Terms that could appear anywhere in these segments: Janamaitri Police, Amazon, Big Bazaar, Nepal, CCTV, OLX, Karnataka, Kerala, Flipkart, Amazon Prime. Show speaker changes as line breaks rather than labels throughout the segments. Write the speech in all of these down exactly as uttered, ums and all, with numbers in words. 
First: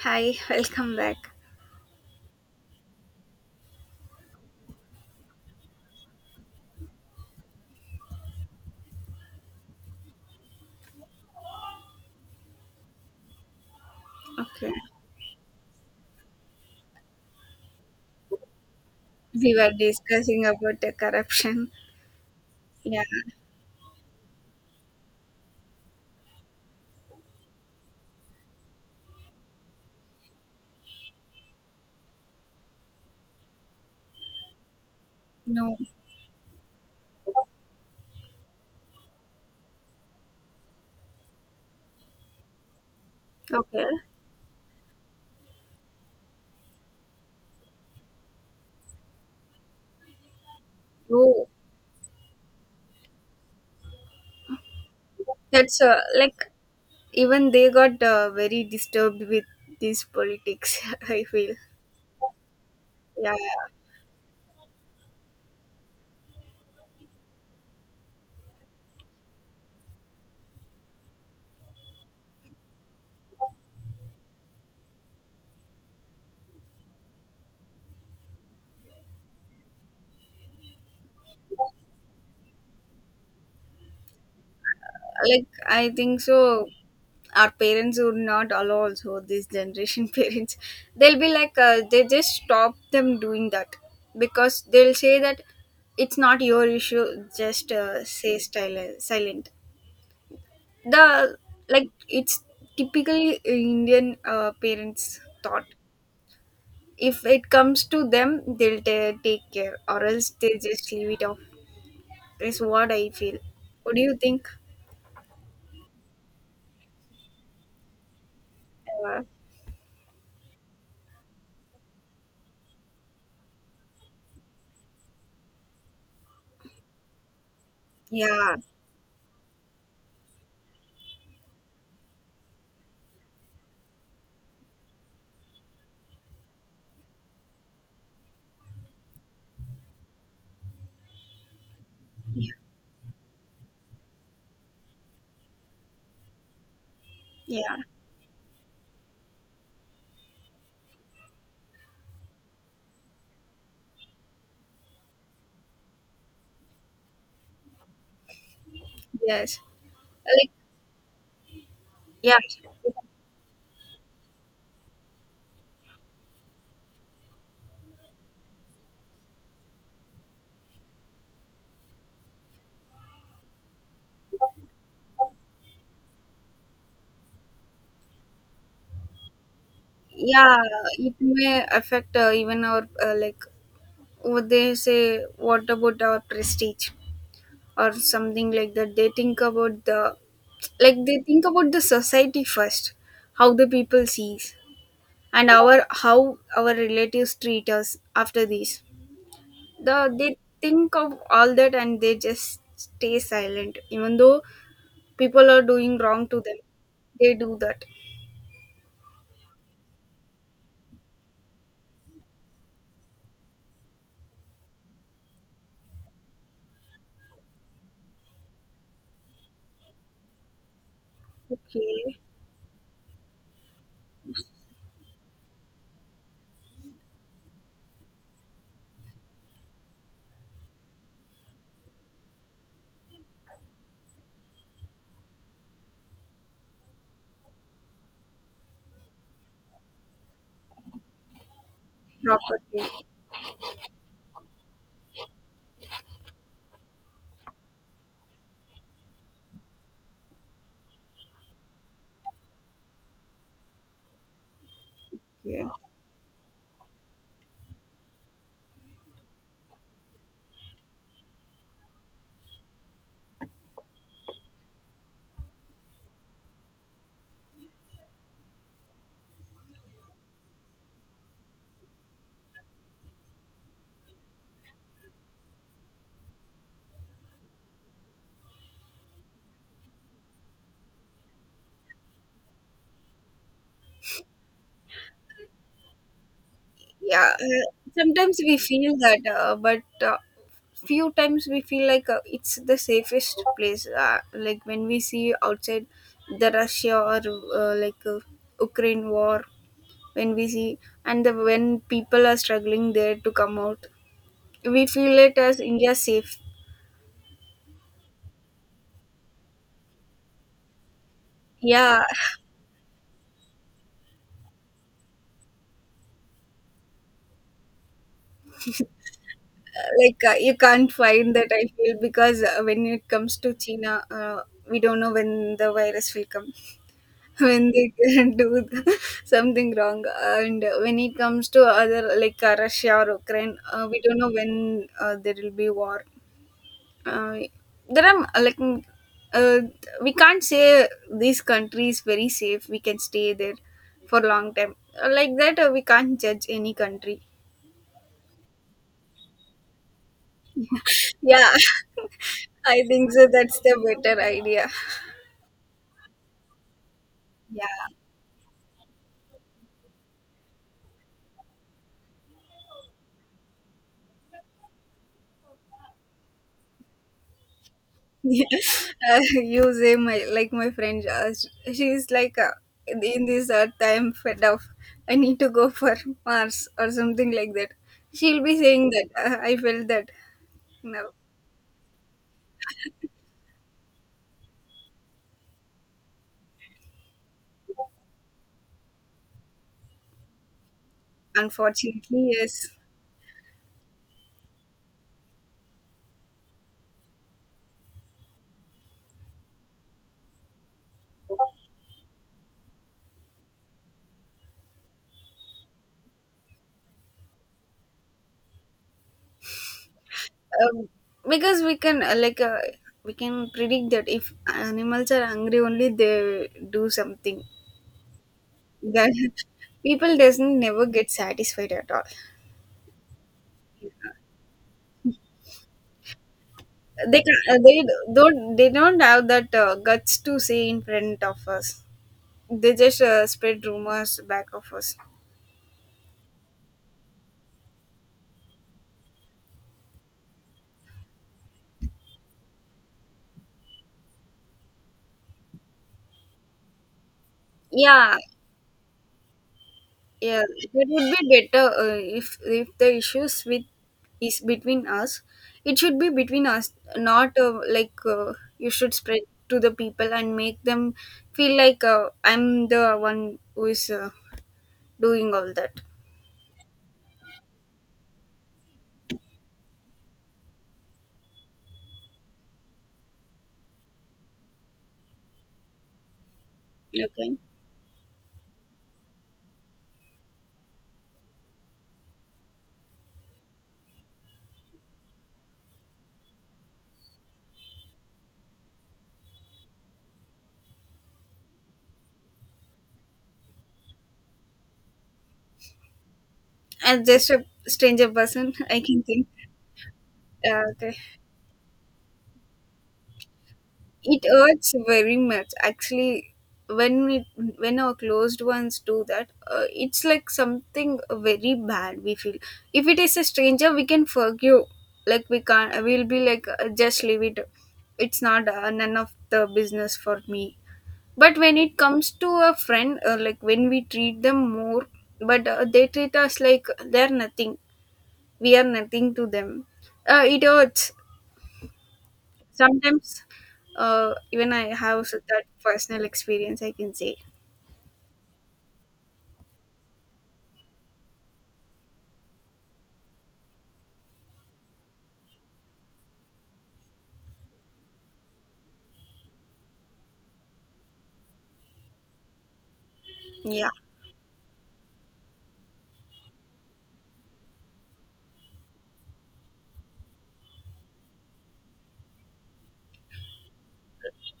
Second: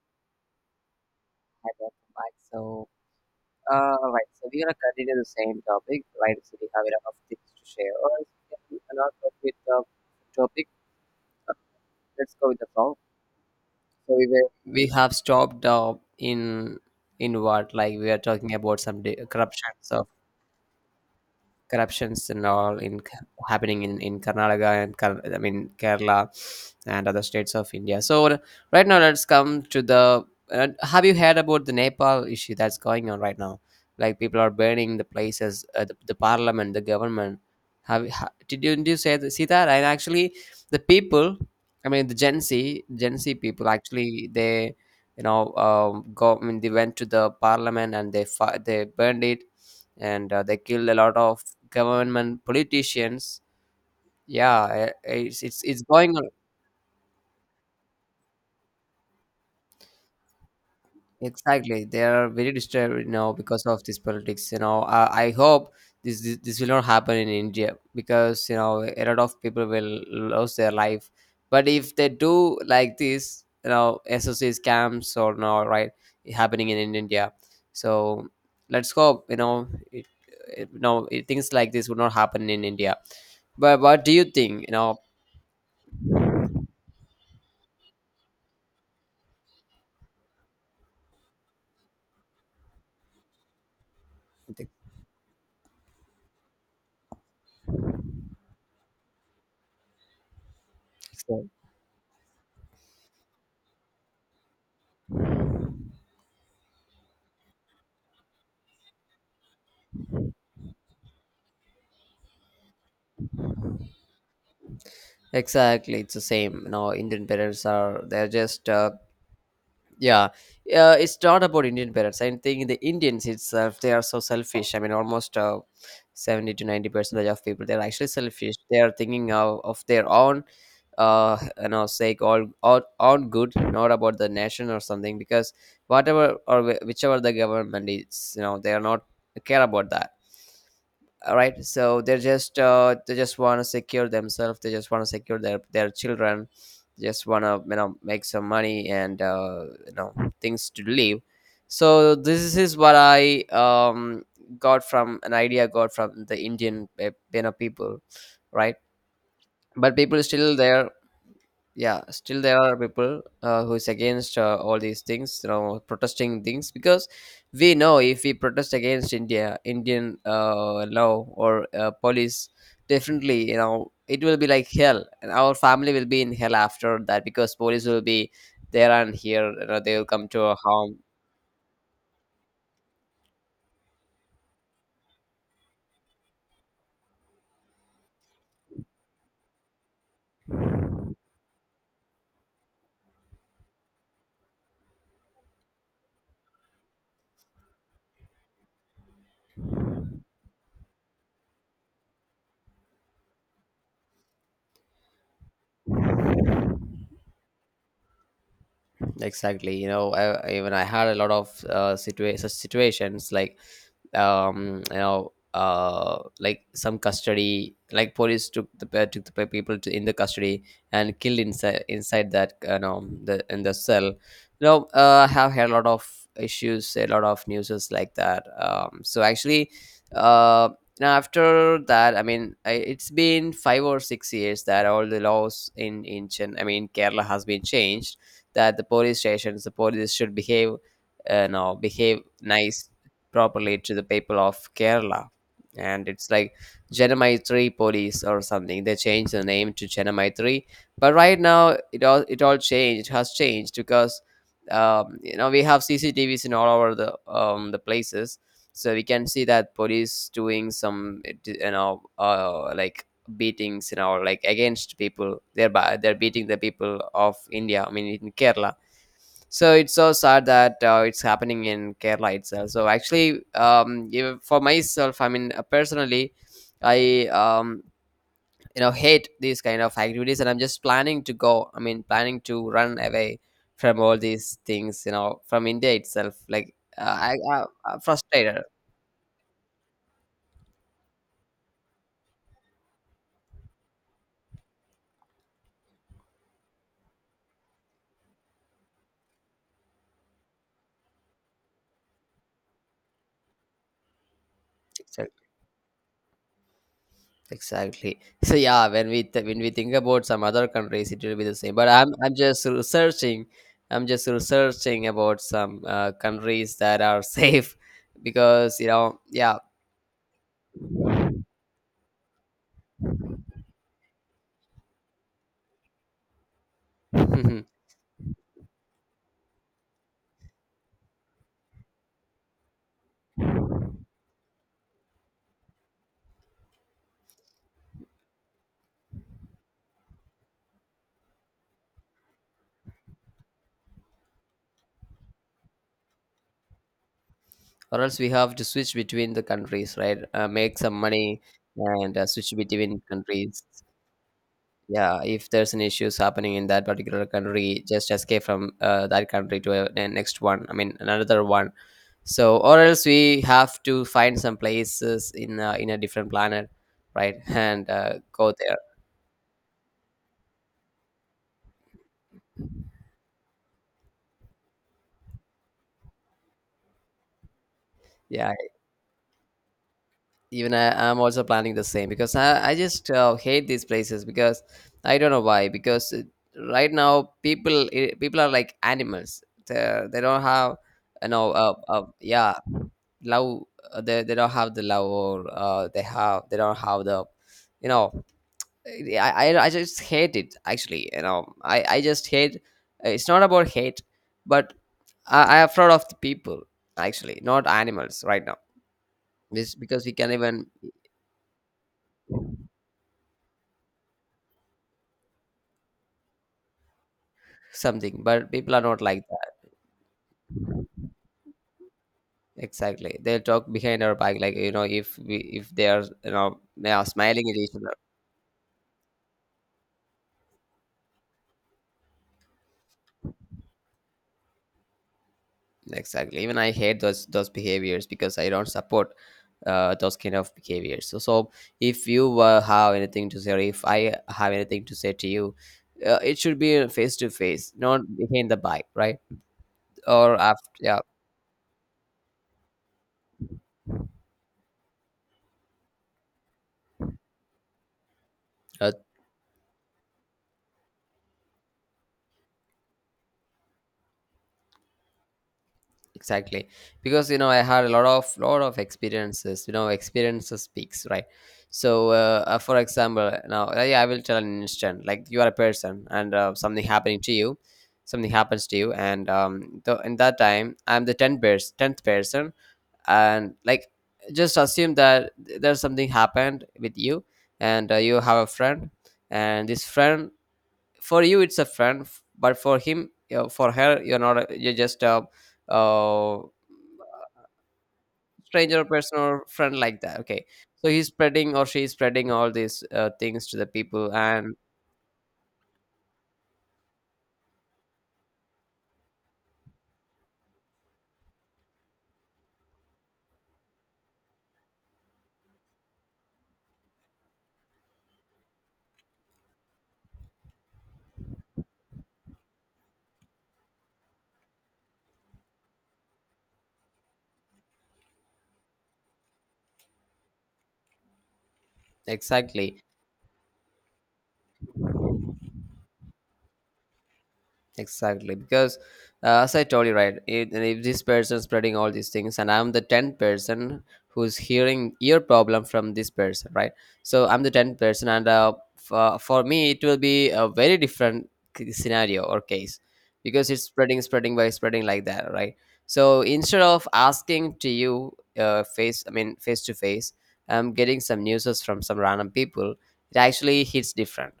Hi, welcome back.
Hi, welcome back. So, uh, right, so we're gonna continue the same topic, right? So we have enough of things to share, or else we can not talk with the topic. Uh, let's go with the song. So we were,
Okay,
we have stopped uh, in in what like we are talking about some de-
we
corruption.
were
So
discussing about the corruption.
corruptions and all in
Yeah,
happening in in Karnataka and Kar- I mean Kerala and other states of India. So right now, let's come to the. Uh, have you heard about the Nepal issue that's going on right now? Like people are burning the places,
no.
uh, the, the parliament, the government. Have you- ha, did you did you say see that? And actually, the people, I mean the Gen Z, Gen Z people
Okay.
actually they you know um, go I mean they went to the parliament and they fi- they burned it and uh, they killed a lot of
Oh,
government politicians. Yeah, uh, it's it's
that's
it's
uh,
going on.
like even they got uh, very disturbed with this politics. I feel.
Exactly, they are very disturbed you now
Yeah,
because of this politics. You know, uh, I hope this, this this will not happen in India because you know a lot of people will lose their life. But if they do like this, you know, S O C scams or no, right, happening in, in India. So let's hope you know it, it, you know it, things like this would not happen in India. But what do you think? You know,
like I think so. Our parents would not allow also this generation parents. They'll be like uh, they just stop them doing that because they'll say that it's not your issue. Just uh, say style silent. The
Exa-
Like it's typically indian uh, parents thought. If it comes to them they'll ta take care, or else they just leave it off. That's what I feel. What do you think?
Exactly, it's the same. You know, Indian parents are they're just uh,
uh,
yeah. Uh, it's not about Indian parents. I think the Indians itself they are so selfish. I mean, almost uh, seventy to ninety percent of people they're actually selfish.
yeah
They are thinking of, of their own, uh, you know, sake all all own good, not about the nation or something. Because whatever or wh- whichever the government is, you know, they are not care about that. All right, so they're just uh, they just want to secure themselves, they just want to secure their their children, they just want to you
yeah
know make some money and uh, you know things to live. So this is what i um got from an idea I got from the indian uh, you know people, right?
yes.
But people
like
still there. Yeah,
yeah,
still there are people uh, who is against uh, all these things you know protesting things because we know if we protest against india indian uh, law or uh, police, definitely you know it will be like hell and our family will be in hell after that because police will be there and here you know, they will come to our
yeah,
home.
it may affect uh, even our uh, like what they say, what about our prestige or something like that. They think about the, like they think about the society first, how the people sees, and our how our relatives treat us after this. The they think of all that and they just stay silent even though people are doing wrong to them, they do that.
Exactly. You know, I, even I had a lot of uh, situa- such situations like, um, you know, uh, like some custody, like police took the pe- took the pe- people to, in the custody and killed inside
Okay.
inside that you know the in the cell. You know, uh, I have had a lot of issues, a lot of newses like that. Um, so actually, uh, now after that, I mean, I, it's been five or six years that all the laws in in Chen, I mean, Kerala has been changed, that the police stations, the police should behave, uh, no, behave
Properly.
nice, properly to the people of Kerala. And it's like Janamaitri Police or something. They changed the name to Janamaitri, but right now it all it all changed. It has changed because um, you know we
Yeah.
have C C T Vs in all over the um, the places, so we can see that police doing some you know uh, like beatings, you know, like against people. They're ba- they're beating the people of india I mean in kerala. So it's so sad that uh, it's happening in kerala itself. So actually, um even for myself, I mean, uh, personally i um you know hate these kind of activities, and I'm just planning to go, I mean planning to run away from all these things, you know, from india itself. Like uh,
Yeah,
I, I
uh,
I'm
sometimes we
frustrated.
feel that, uh, but uh, few times we feel like uh, it's the safest place. Uh, like when we see outside the Russia or uh, like uh, Ukraine war, when we see, and the, when people are struggling there to come out, we feel it as India safe.
Exactly. So yeah, when we th- when we think about some other countries, it will be the same. But
Yeah.
I'm I'm just researching. I'm just researching about some uh, countries that are safe because you know, yeah,
Like uh, you can't find that, I feel, because uh, when it comes to China, uh, we don't know when the virus will come. When they can do something wrong. And when it comes to other, like uh, Russia or Ukraine, uh, we don't know when uh, there will be war. Uh, there are like mm, uh, we can't say this country is very safe, we can stay there for a long time. Uh, like that, uh, we can't judge any country.
or else we have to switch between the countries, right? Uh, make some money
Yeah.
and uh, switch
I
between
think so, that's
countries.
the better idea.
Yeah, if there's an issues happening in that particular country,
Yeah.
just escape from uh, that country to a, a next one. I mean another one. So or else we have to find some places in uh, in a different planet, right? And uh,
Yeah.
go there.
Uh, you say, my like my friend uh, sh- she's like uh, in this earth I am fed up, I need to go for Mars or something like that, she'll
Yeah,
be saying that. uh, I felt that.
even I,
No.
I'm also planning the same because i, I just uh, hate these places because I don't know why. Because uh, right now people eh, people are like animals. They're, they they do not have you know uh, uh,
Unfortunately,
yeah
yes.
love. Uh, they, they don't have the love, or uh, they have they don't have the you know, yeah, I, I, I just hate it actually. You know, I, I just hate, uh, it's not about hate, but I, I'm afraid of the people, actually not animals right now, this because we can even
um, because we can uh, like uh, we can predict that if animals are hungry only they do something.
something but people are not
That
like that.
People doesn't never get satisfied at all.
Exactly, they'll talk behind our back. Like you know if we if they are you know they are
they ca-
smiling at
uh,
each
they
other.
don't, they don't have that uh, guts to say in front of us. They just uh, spread rumors back of us.
Exactly, even I hate those those behaviors because I don't support uh, those kind of behaviors. So, so if you uh, have anything to say, or if I have anything to say to you, uh, it should be face to face, not
Yeah.
behind the back, right? Or
Yeah,
after,
that
yeah,
would be better uh, if if the issues with is between us, it should be between us, not uh, like uh, you
uh,
should spread to the people and make them feel like uh, I'm the one who is uh, doing all that.
exactly. Because you know, I had a lot of lot of experiences. You know, experiences speaks, right? So, uh, uh, for example, now uh, yeah, I will tell an instant. Like you are a person, and uh, something happening to
Okay.
you, something happens to you, and um, th- in that time, I'm the tenth pers- tenth person and like just assume that th- there's something happened with you and uh, you have a friend and this friend, for you it's a friend f- but for him, uh, for her you're not a, you're just a uh,
And just a stranger person. I
stranger
can
person
think.
or friend, like that. Okay,
Uh,
so
okay.
he's spreading or she's spreading all these uh, things to the people.
It
And
hurts very much. Actually, when it when our closed ones do that, uh, it's like something very bad, we feel. If it is a stranger, we can forgive. Like we can't, we'll be like uh, just leave it, it's not uh, none of the business for me. But when it comes to a friend, uh, like when we treat them more, but uh, they treat us like they're nothing, we are nothing to them. Uh, it hurts
exactly.
sometimes. Uh, even I have s- that personal experience, I can say.
Exactly, because uh, as I told you, right? If, if this person spreading all these things, and I'm the tenth person who's hearing ear problem from this person, right? So I'm the tenth person, and uh, for, for me, it will be a very different c- scenario or case because it's
Yeah.
spreading, spreading by spreading like that, right? So instead of asking to you, uh, face, I mean, face to face, I'm getting some news from some random people. It actually hits different.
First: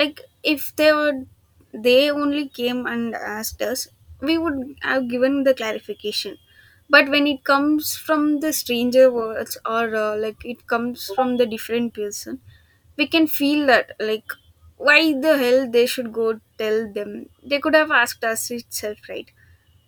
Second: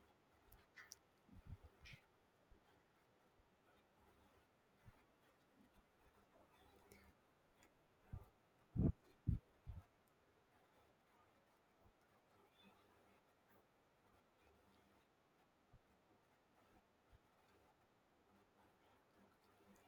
Like if they would, they only came and asked us, we would have given the clarification. But when it comes from the stranger words, or uh, like it comes from the different person, we can feel that like, why the hell they should go tell them, they could have asked us itself, right?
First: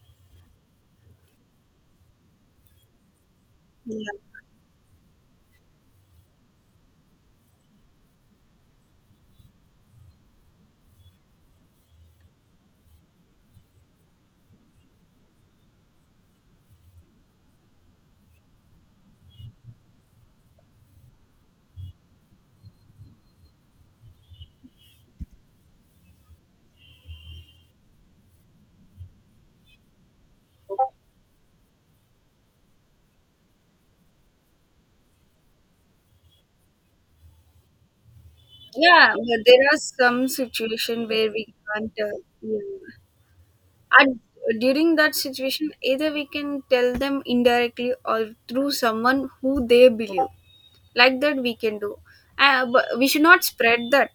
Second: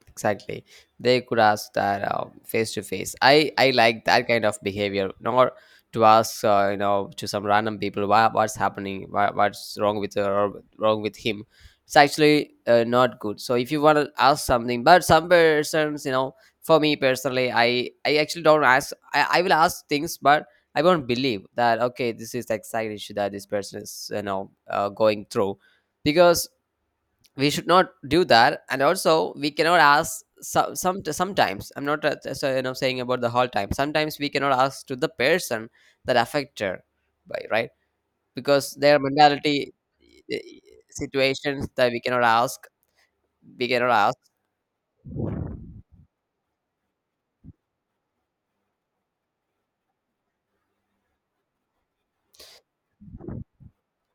Exactly, they could ask that uh, face to face. I i like that
Yeah.
kind of behavior, not to ask uh, you know to some random people why what's happening, why what's wrong with her or wrong with him. It's actually uh, not good. So if you want to ask something but some persons, you know, for me personally i i actually don't ask. i, I will ask things but I won't believe that, okay, this is the exact issue that this person is you know uh, going through because we should not do that. And also we cannot ask some, some sometimes I'm not uh, so, you know saying about the whole time. Sometimes we cannot ask to the person that affected by, right? Because their
Yeah, but there
mentality,
are some
eh,
situation where we
situations that
can't.
we
Uh,
cannot
yeah.
ask, we cannot ask.
And during that situation, either we can tell them indirectly or through someone who they believe. Like that, we can do. Uh, but we should not spread that,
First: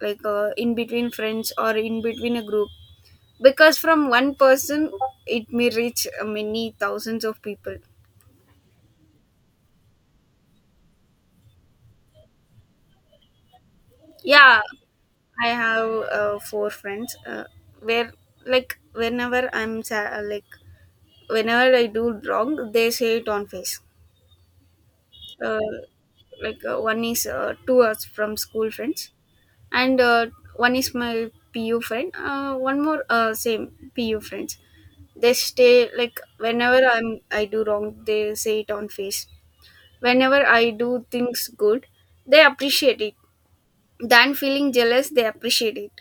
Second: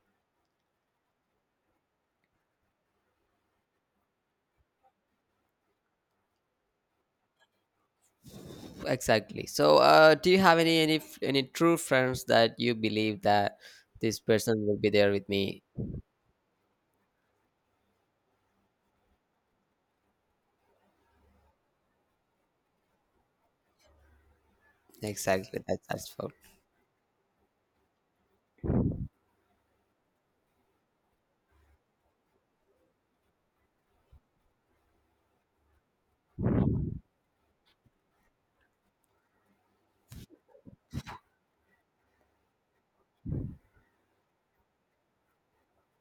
like uh, in between friends or in between a group, because from one person it may reach uh, many thousands of people.
Exactly, so uh, do you have any any f- any true friends that you believe that this
Yeah,
person will be there with
I
me?
have uh, four friends uh, where like whenever I'm sad, like whenever I do wrong, they say it on face.
Exactly,
Uh,
that's that's for.
like uh, one is uh, two us from school friends, and uh, one is my P U friend. Uh, one more uh, same P U friends. They stay like whenever I'm I do wrong, they say it on face. Whenever I do things good, they appreciate it. Than feeling jealous, they appreciate it.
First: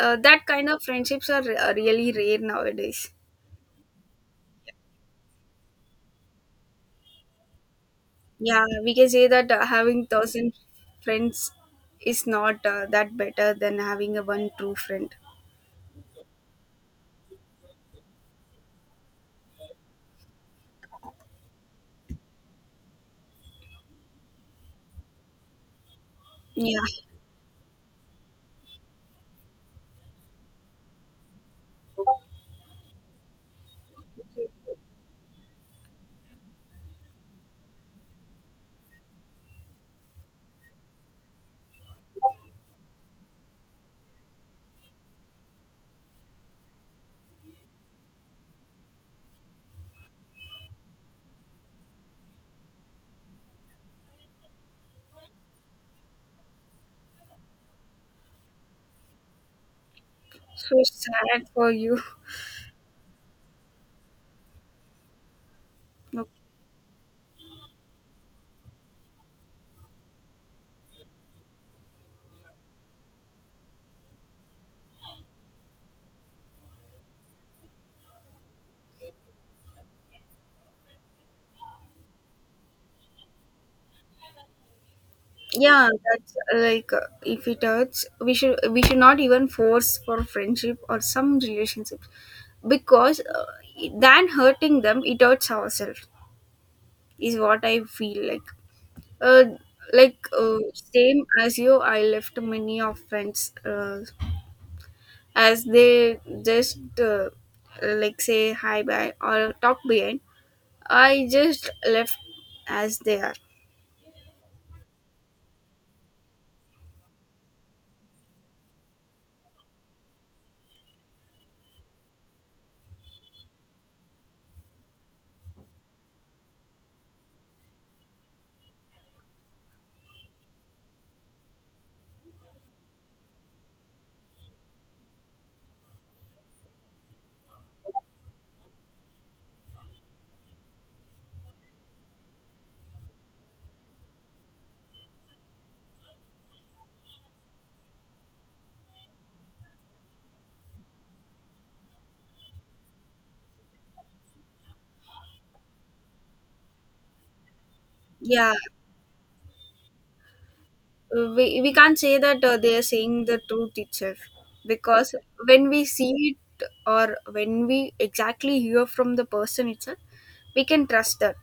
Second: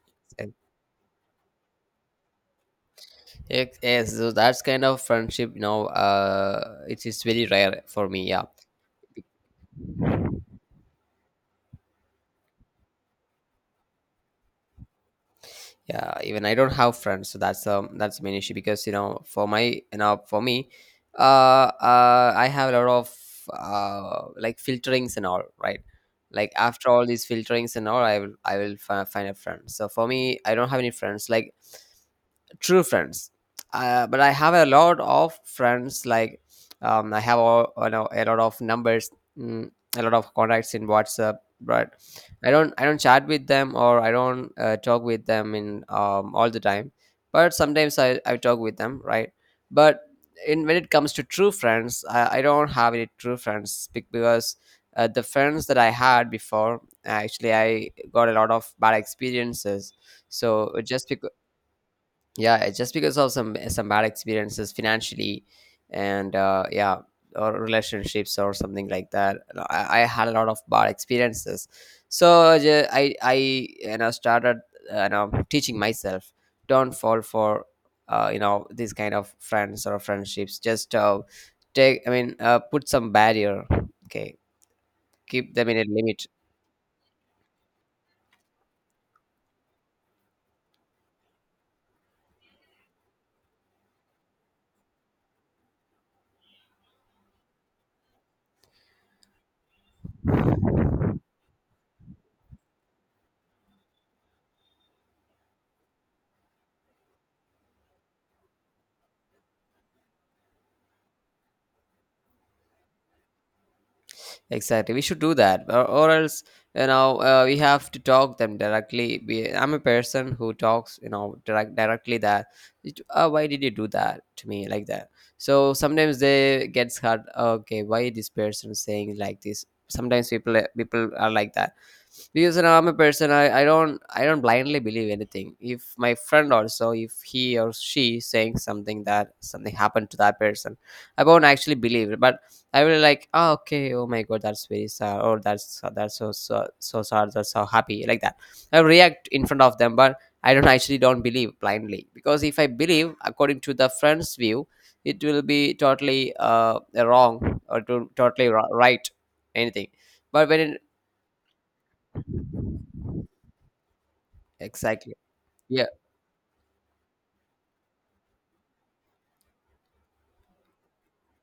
Uh, that kind of friendships are uh, really rare nowadays.
Yes, yes, so that's kind of friendship, you know, uh, it is very rare for me. Yeah,
Yeah, we can say that uh, having thousand friends is not uh, that better than having a one true friend.
yeah. Even I don't have friends, so that's um that's the main issue because you know, for my you know, for me, uh, uh, I have a lot of uh like filterings and all, right? Like
Yeah,
after all these filterings and all, I will I will fi- find a friend. So for me, I don't have any friends. Like true friends, uh, but I have a lot of friends. Like um, I have all, you know, a lot of numbers, mm, a lot of contacts in whatsapp, but i don't i don't chat with them, or I don't uh, talk with them in um, all the time, but sometimes i, I talk with them, right? But in, when it comes to true friends, i, I don't have any true friends bec- because uh, the friends that I had before, actually I got a lot of bad experiences. So
so
just because,
sad for you.
yeah, it's just because of some some bad experiences financially and uh, yeah, or relationships or something like that. No, I, I had a lot of bad experiences. So ju- i i you know started uh, you know teaching myself, don't fall for uh, you know these kind of friends or friendships. Just uh, take I mean uh, put some barrier, okay, keep
Okay.
them in a
Yeah,
limit.
that's uh, like uh, if it hurts, we should we should not even force for friendship or some relationships, because uh, than hurting them, it hurts ourselves, is what I feel like. Uh, like uh, Same as you, I left many of friends. Uh, as they just uh, like say hi bye or talk behind, I just left as they are.
Exactly, we should do that, or, or else you know uh, we have to talk them directly. We, I'm a person who talks, you know, direct, directly that. "It- Uh, why did you do that to me like that?" So sometimes they gets hurt. Okay, why this person saying like this? Sometimes people uh, people are like that because you know, I'm a person. I, I don't I don't blindly believe anything. If my friend also, if he or she saying something that something happened to that person, I won't actually believe it. But I will like, oh, okay, oh my god, that's very sad, or that's that's so so so sad, that's so happy, like that. I react in front of them, but I don't actually don't believe blindly because if I believe according to the friend's view, it will be totally uh wrong or to, totally
Yeah.
ri- right anything. But when it,
We, we can't say that uh, they are saying the truth itself,
exactly,
because when we
yeah,
see it or when we exactly hear from the person itself, we can trust that.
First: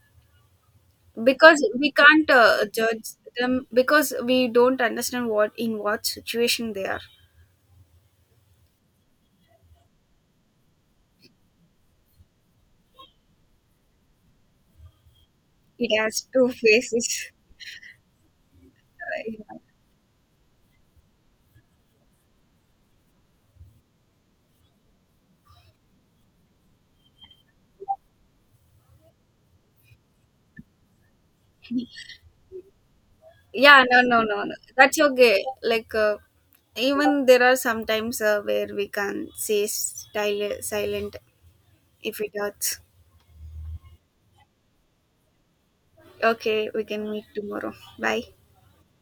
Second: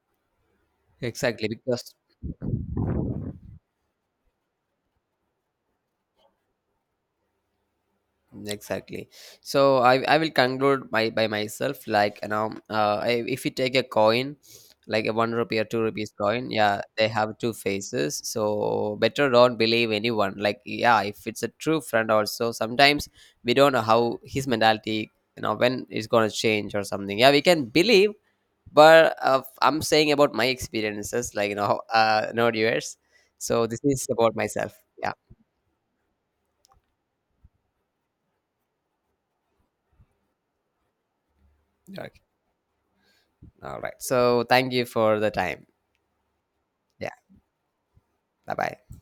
exactly
Because we
because
can't uh, judge them, because we don't understand what in what situation they are.
exactly. So i i will conclude my by myself. Like you know uh I, if you take a coin like a one rupee or two
It
rupees
has
coin,
two
yeah, they
faces.
have two faces, so better
Uh,
don't
yeah.
believe anyone. Like yeah, if it's a true friend also, sometimes we don't know how his mentality, you know, when it's gonna change or something. Yeah, we can believe, but uh, I'm saying about my experiences like you know uh not yours. So this
Yeah, no,
is
no,
about
no, no,
myself.
that's
Yeah,
okay. Like uh, even there are sometimes uh, where we can say style silent
okay.
if it hurts.
All right, so thank you for the time.
Okay, we can meet tomorrow. Bye.
Bye bye.